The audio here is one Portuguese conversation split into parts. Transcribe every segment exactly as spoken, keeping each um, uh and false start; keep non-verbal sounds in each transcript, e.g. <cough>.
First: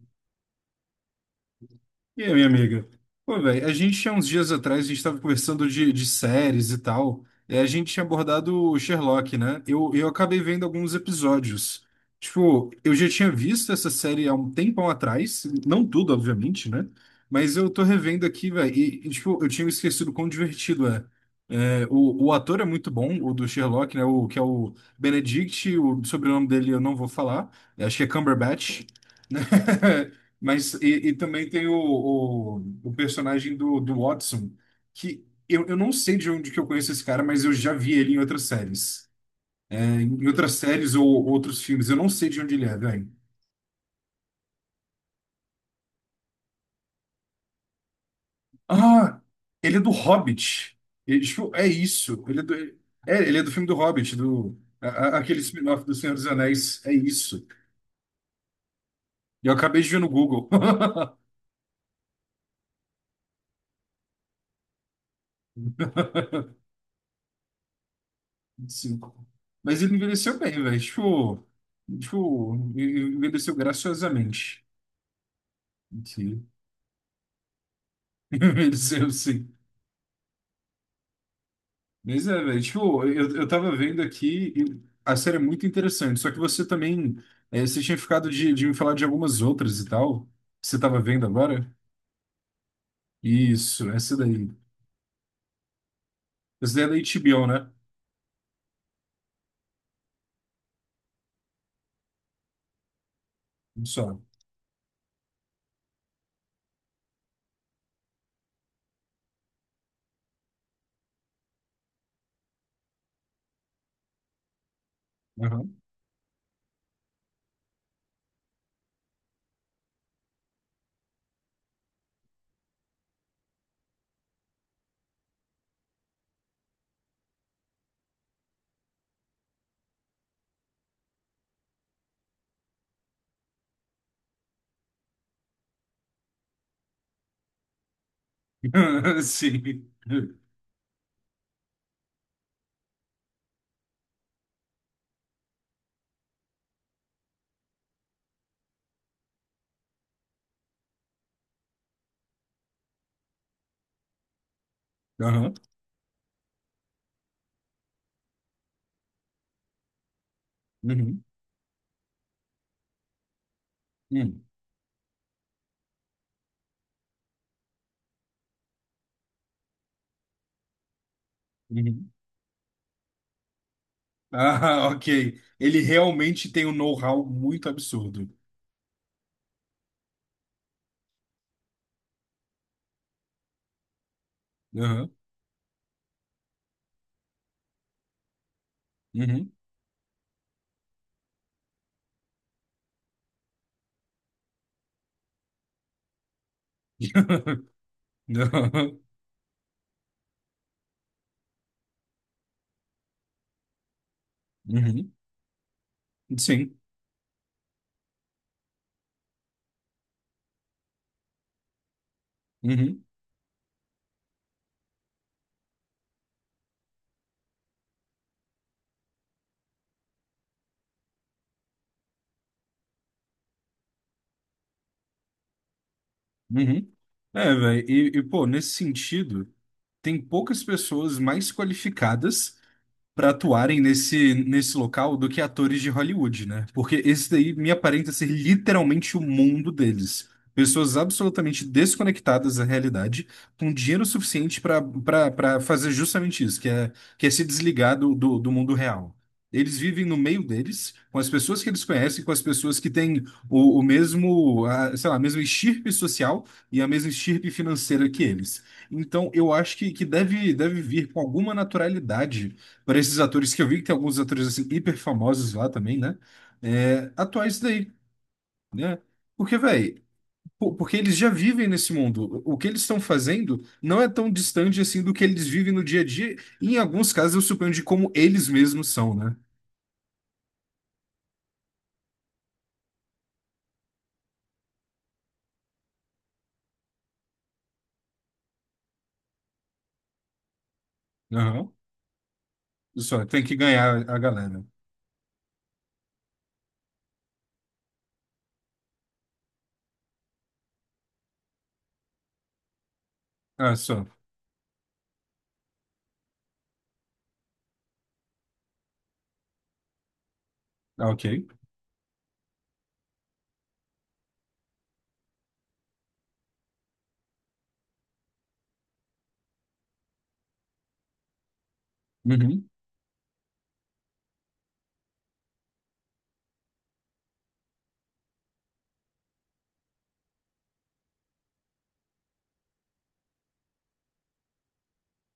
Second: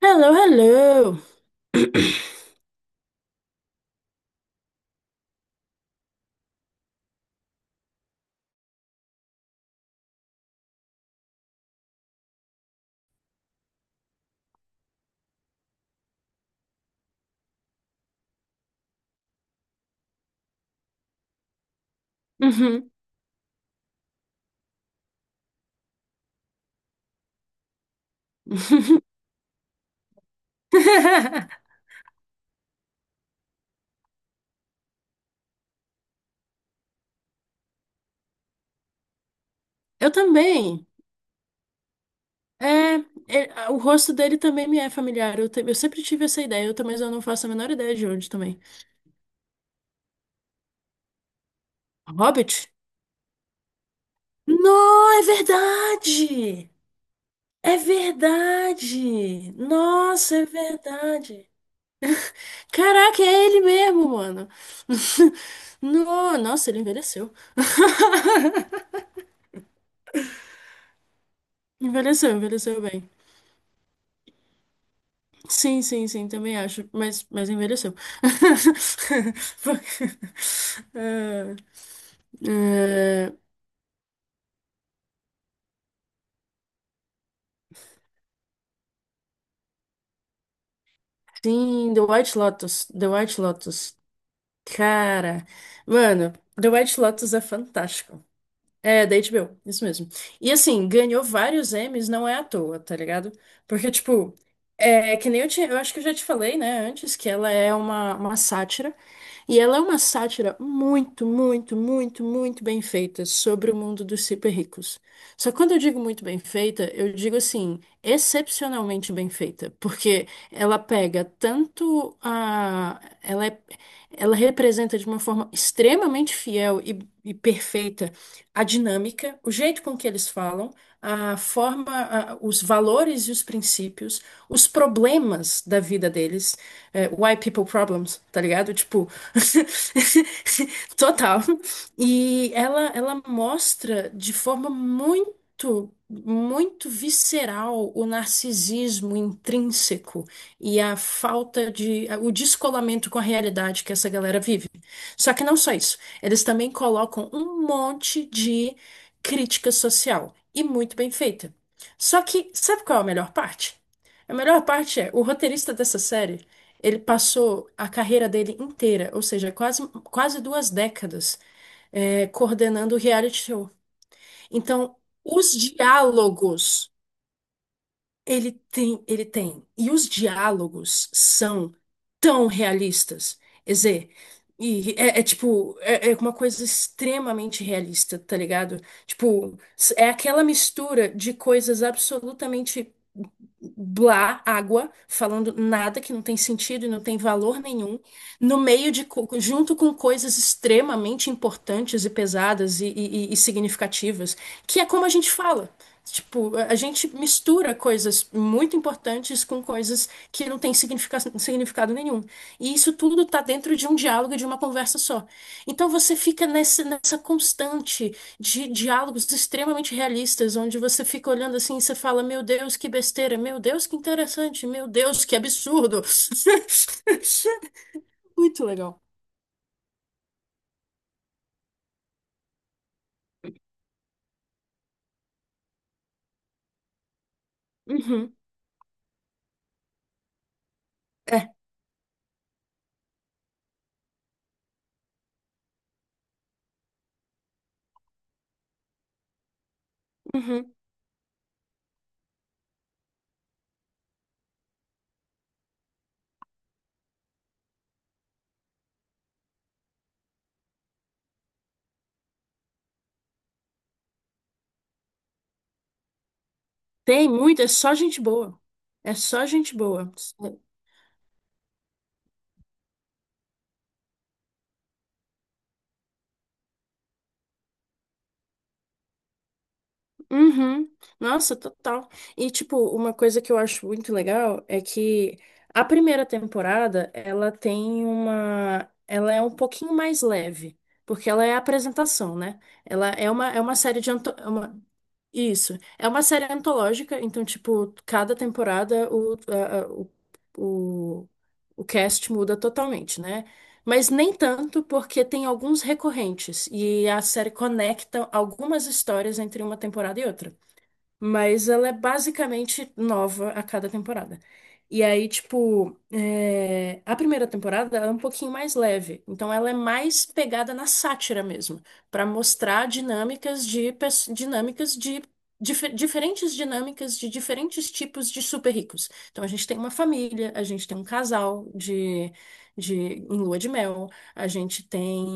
Hello, hello. E aí, minha amiga? Pô, velho, a gente há uns dias atrás, a gente estava conversando de, de séries e tal, e a gente tinha abordado o Sherlock, né? Eu, eu acabei vendo alguns episódios. Tipo, eu já tinha visto essa série há um tempão atrás, não tudo, obviamente, né? Mas eu tô revendo aqui, velho, e, e, tipo, eu tinha me esquecido quão divertido é. É, o, o ator é muito Uhum. bom, o do Sherlock, né? O, que é o Benedict, o sobrenome dele eu não vou falar, acho que é Cumberbatch, né? <laughs> Mas e, e também tem o, <laughs> o, o personagem do, do Watson, que eu, eu não sei de onde que eu conheço esse cara, mas eu já vi ele em outras séries. É, Eu em outras também. séries ou outros filmes, eu não sei de onde ele é, É, velho. é, o rosto dele também me é familiar. Eu, te- eu sempre tive essa ideia, eu, também- mas eu não faço a menor ideia de onde também. Ah, ele é do Hobbit. Ele- tipo, é isso. Ele é do, Hobbit? é, ele é do filme do Hobbit, do, a- a- Não, é aquele spin-off do Senhor dos verdade! Anéis. É isso. É E verdade! eu acabei de ver no Nossa, é Google. verdade! Caraca, é ele mesmo, mano! <laughs> No- <laughs> nossa, ele envelheceu. Cinco. Mas ele envelheceu bem, velho. Tipo, Envelheceu, tipo, envelheceu bem. envelheceu graciosamente. Sim, sim, sim, Sim. também acho, mas, mas envelheceu. <laughs> Sim, sim. <laughs> Mas é, velho. Tipo, Eh, eu, eh, eu tava vendo aqui e a série é muito interessante. Só que você também. É, você tinha ficado de, de me falar de algumas outras e tal. Que você tava vendo agora? sim, The White Lotus, The White Isso, Lotus. essa daí. Cara, mano, The Essa daí é da White Lotus é H B O, né? fantástico. É, da H B O, isso mesmo. E assim, ganhou vários Emmys, não é à toa, tá ligado? Porque, Só. tipo, é que nem eu tinha, eu acho que eu já te falei, né, antes, que ela é uma, uma sátira. E ela é uma sátira muito, muito, muito, muito bem feita sobre o mundo dos super ricos. Só que quando Aham. eu digo muito bem feita, eu digo assim, excepcionalmente bem feita. Porque ela pega tanto a. Ela é- ela representa de uma forma extremamente fiel e, e perfeita a dinâmica, o jeito com que eles falam, a forma, a- os valores e os princípios, os problemas da vida deles, é, white people problems, tá ligado? Tipo, <laughs> Sim. <laughs> total. E ela, ela mostra de forma muito, muito visceral o narcisismo intrínseco e a falta de, o descolamento com a realidade que essa galera vive. Só que Aham. não só isso. Eles também colocam um monte de crítica social e muito bem Uhum. feita. Só que, sabe qual é a melhor parte? A Uhum. melhor parte é, o roteirista dessa série, ele passou a carreira dele inteira, ou seja, quase, quase duas décadas, Uhum. eh, coordenando o reality show. Ah, <laughs> Então, ok. os Ele realmente tem um diálogos know-how muito absurdo. ele tem, ele tem. E os diálogos são tão realistas. Quer dizer, e Aham. é, é tipo, é, é uma coisa extremamente realista, tá ligado? Uhum. Tipo, s- é aquela mistura de coisas absolutamente blá, água, falando nada que não tem sentido e não tem valor <laughs> nenhum, no meio Aham. de, co- junto com coisas extremamente importantes e pesadas e, e- e significativas, que é como a Uhum. gente fala. Tipo, a a Sim. gente mistura coisas muito importantes com coisas que não têm significa- significado nenhum. E isso Uhum. tudo tá dentro de um diálogo, e de uma conversa só. Então você fica nessa, nessa constante de diálogos extremamente realistas, onde você fica olhando assim e você fala, meu Deus, que besteira, meu Deus, que interessante, meu Deus, que absurdo. Uhum. É, velho, e, e, <laughs> pô, Muito nesse legal. sentido, tem poucas pessoas mais qualificadas para atuarem nesse, nesse local do que atores de Hollywood, né? Porque esse daí me aparenta ser Uhum, literalmente o mundo deles. Pessoas é, absolutamente desconectadas da realidade, com dinheiro suficiente para para fazer justamente isso, que é, que é se desligar do, do, do mundo real. Eles vivem no meio uhum. deles, com as pessoas que eles conhecem, com as pessoas que têm o, o mesmo, a, sei lá, a mesma estirpe social e a mesma estirpe financeira que eles. Então, eu acho que, que deve, deve vir com alguma naturalidade para esses atores que eu vi, que tem alguns atores assim hiper famosos lá também, né? É, Tem atuar isso muito, é daí, só gente boa. né? É só Porque, gente velho, boa. porque eles já vivem nesse mundo. O que eles estão fazendo não é tão distante assim do que eles vivem no dia a dia. E em alguns casos, eu suponho de como eles mesmos são, né? Uhum. Nossa, total. E, tipo, uma coisa que eu acho muito legal é que a primeira temporada, ela tem uma... Ela é um pouquinho mais leve, porque ela é a Aham. apresentação, né? Ela Só, é tem uma, que é uma série ganhar de... a Anto... galera. Isso. É uma série antológica, então, tipo, cada temporada o, a- a- o, o, o cast muda totalmente, né? Ah, só. Mas nem tanto, porque tem alguns recorrentes e a série conecta algumas histórias entre uma temporada e outra. Ah, ok. Mas ela é basicamente nova a cada temporada. E aí, tipo, é, a primeira temporada ela é um pouquinho mais leve. Então, ela é mais pegada na sátira mesmo, para Uhum. mostrar dinâmicas de pes- dinâmicas de dife- diferentes dinâmicas de diferentes tipos de super ricos. Então, a gente tem uma família, a gente tem um casal de, de em lua de mel, a gente tem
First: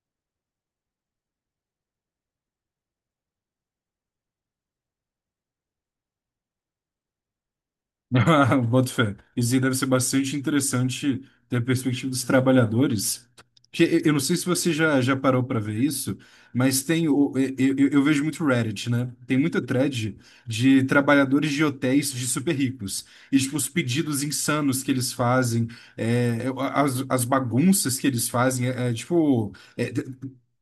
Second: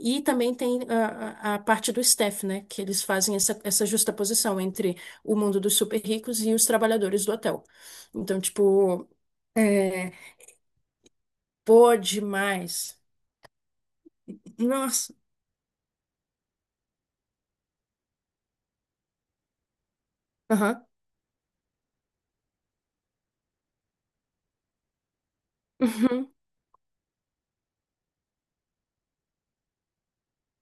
e também tem a, a a parte do Steph, né? Que eles fazem essa, essa justaposição entre o mundo dos super ricos e os trabalhadores do hotel. <laughs> Então, Ah, boto tipo, fé. Isso aí deve ser é, bastante interessante ter a pô, perspectiva dos demais. trabalhadores. Que e- eu não sei se você já, Nossa. já parou para ver isso, mas tem o, e- eu, eu vejo muito Reddit, né? Tem muita thread de Aham. trabalhadores de hotéis de super ricos. E tipo, os pedidos insanos que eles fazem, Uhum. é, as, as bagunças que eles fazem, é, é, tipo, é,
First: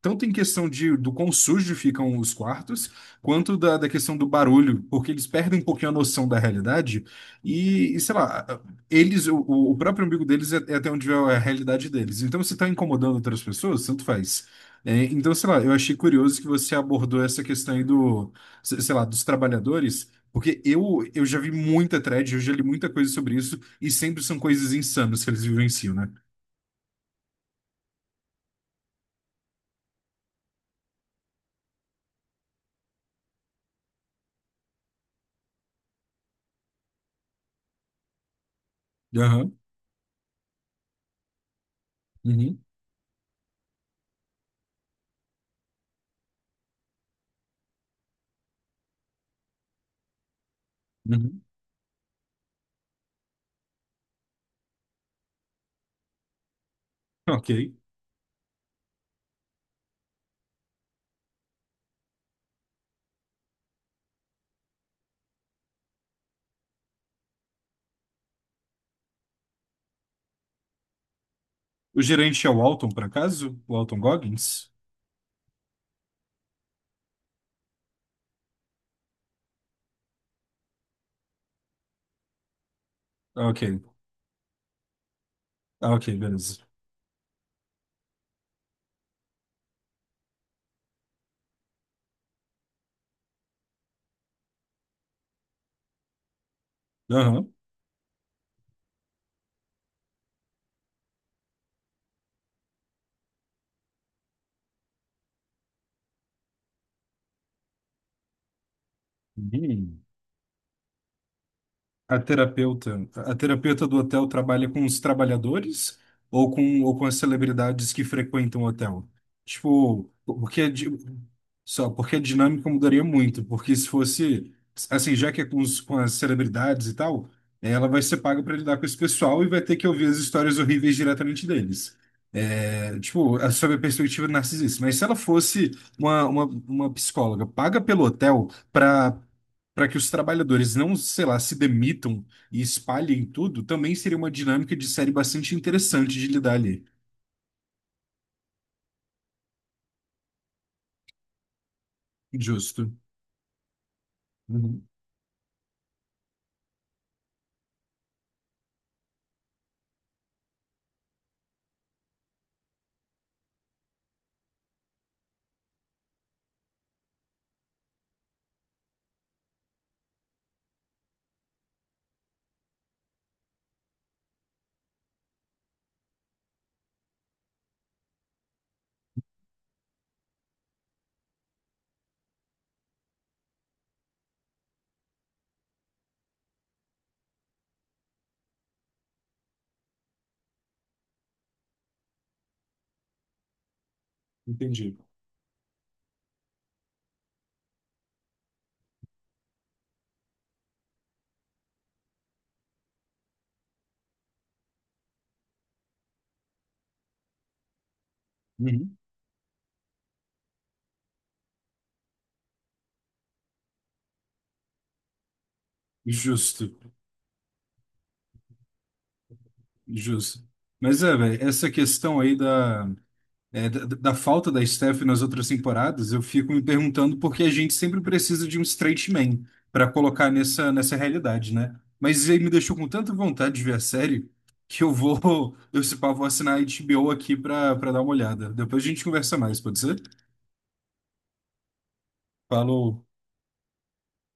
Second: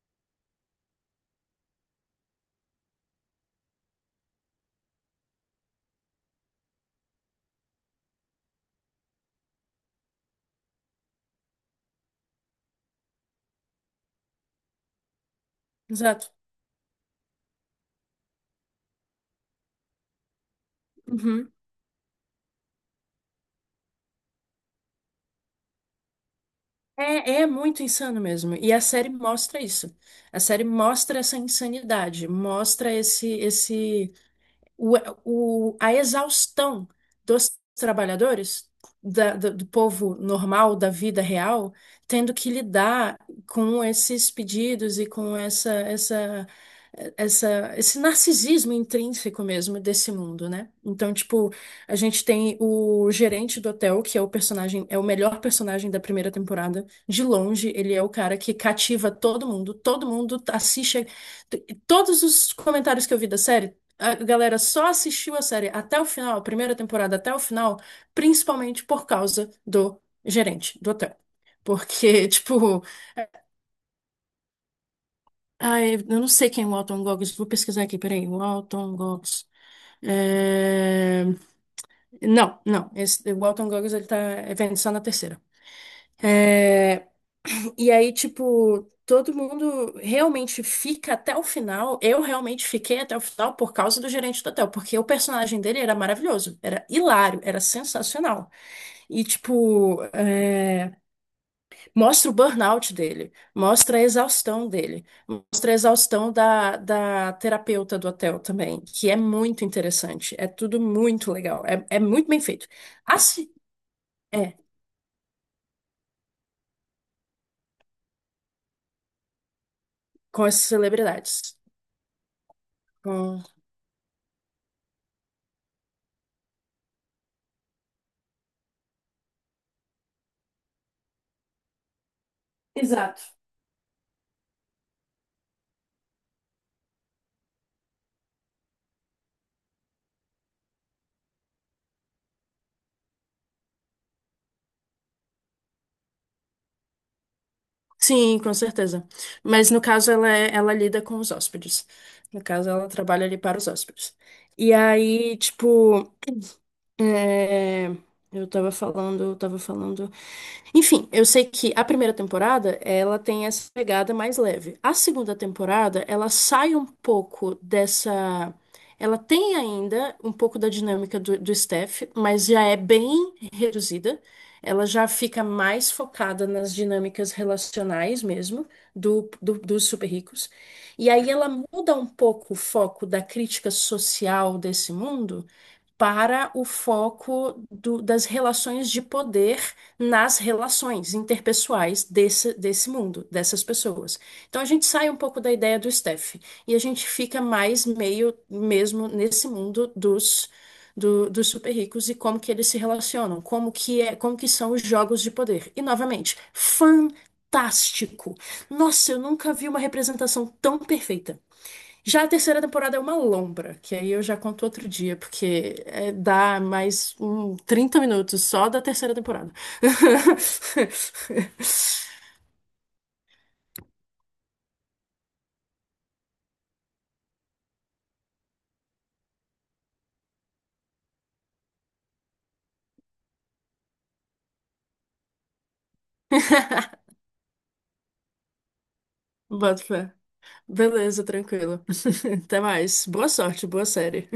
tanto em questão de, do quão sujo ficam os quartos, quanto da, da questão do barulho, porque eles perdem um pouquinho a noção da realidade e, e, sei lá, eles, o, o próprio umbigo deles é, é até onde é a realidade deles. Então, se está incomodando outras pessoas, tanto faz. É, então, sei lá, eu achei Exato. curioso que você abordou essa questão aí do, se- sei lá, dos trabalhadores, porque eu, eu já vi Uhum. muita thread, eu já li muita coisa sobre isso, e sempre são coisas insanas que eles vivenciam, né? É, é muito insano mesmo. E a série mostra isso. A série mostra essa insanidade, mostra esse, esse o, o- a exaustão dos trabalhadores, da- do, Aham, do povo normal, da vida real, tendo que uhum, lidar com esses pedidos e com essa, essa, essa, esse narcisismo intrínseco mesmo desse mundo, né? Então, uhum. tipo, a gente tem o gerente do hotel, que é o personagem, é o melhor personagem da primeira temporada. De Ok. longe, ele é o cara que cativa todo mundo, todo mundo assiste. a- Todos os comentários que eu vi da série a galera só assistiu a série até o final, a primeira temporada até o final, principalmente por causa do gerente do hotel. O Porque, <laughs> gerente é o tipo, Walton, por acaso? O Walton Goggins? ai, eu não sei quem é o Walton Goggins, vou pesquisar aqui, peraí, Walton Goggins. É, não, não, esse, o Ah, ok, Walton Goggins ele tá é, só na terceira. ah, ok, beleza. É, e aí, tipo, todo mundo realmente fica até o final. Eu realmente fiquei até o final por causa do gerente do hotel, porque o personagem dele era maravilhoso, era hilário, Aham. era sensacional. E, tipo, é, mostra o burnout dele, mostra a exaustão dele, mostra a exaustão da, da terapeuta do hotel também, que é muito Uhum. interessante. É tudo muito legal, é, é A muito bem feito. terapeuta, a Assim, terapeuta do hotel é, trabalha com os trabalhadores ou com, ou com as celebridades que frequentam o hotel? Tipo, com as porque a di- celebridades. só porque a dinâmica mudaria com- muito, porque se fosse assim, já que é com, os, com as celebridades e tal, ela vai ser paga para lidar com esse pessoal e vai ter que ouvir as histórias horríveis diretamente deles. É, Exato. tipo, a- sob a perspectiva narcisista. Mas se ela fosse uma, uma, uma psicóloga paga pelo hotel para que os trabalhadores não, sei lá, se demitam e espalhem tudo, também seria uma dinâmica de série bastante interessante de lidar ali. Sim, com certeza. Mas no caso ela, é- ela lida com os hóspedes. No caso ela Justo. trabalha ali para os hóspedes. E Uhum, aí, tipo. É, eu tava falando, eu tava falando. Enfim, eu sei que a primeira temporada, ela tem essa pegada mais leve. A segunda temporada, ela sai um pouco dessa. Ela tem ainda um pouco da dinâmica do, do Steph, mas já é bem reduzida. Ela já fica mais focada nas dinâmicas relacionais mesmo, do, do- dos super ricos. E aí ela muda um pouco o foco da crítica social desse mundo para o foco do- das relações de poder nas relações interpessoais desse, desse mundo, dessas pessoas. Então a gente entendi. sai um pouco da ideia do Steph e a gente fica mais meio mesmo nesse mundo dos, do- dos super ricos e como que eles se relacionam, como que é, como que são os jogos de poder. E novamente, fantástico. Uhum. Nossa, eu nunca vi uma representação tão perfeita. Já a terceira temporada é uma lombra, que aí eu já conto outro dia, porque é, dá Justo, mais um trinta minutos só da terceira temporada. justo. Mas é, <laughs> velho, essa questão aí da é, da, da falta da Steph nas outras temporadas, eu fico me perguntando por que a gente sempre precisa de um straight man para colocar nessa, nessa realidade, né? Mas ele me deixou com tanta vontade de ver a série que eu vou, <laughs> eu se pá, vou assinar a H B O aqui para para dar uma olhada. Depois a gente conversa mais, Bota pode ser? fé. Beleza, tranquilo. <laughs> Até mais. Falou. Boa sorte, boa série.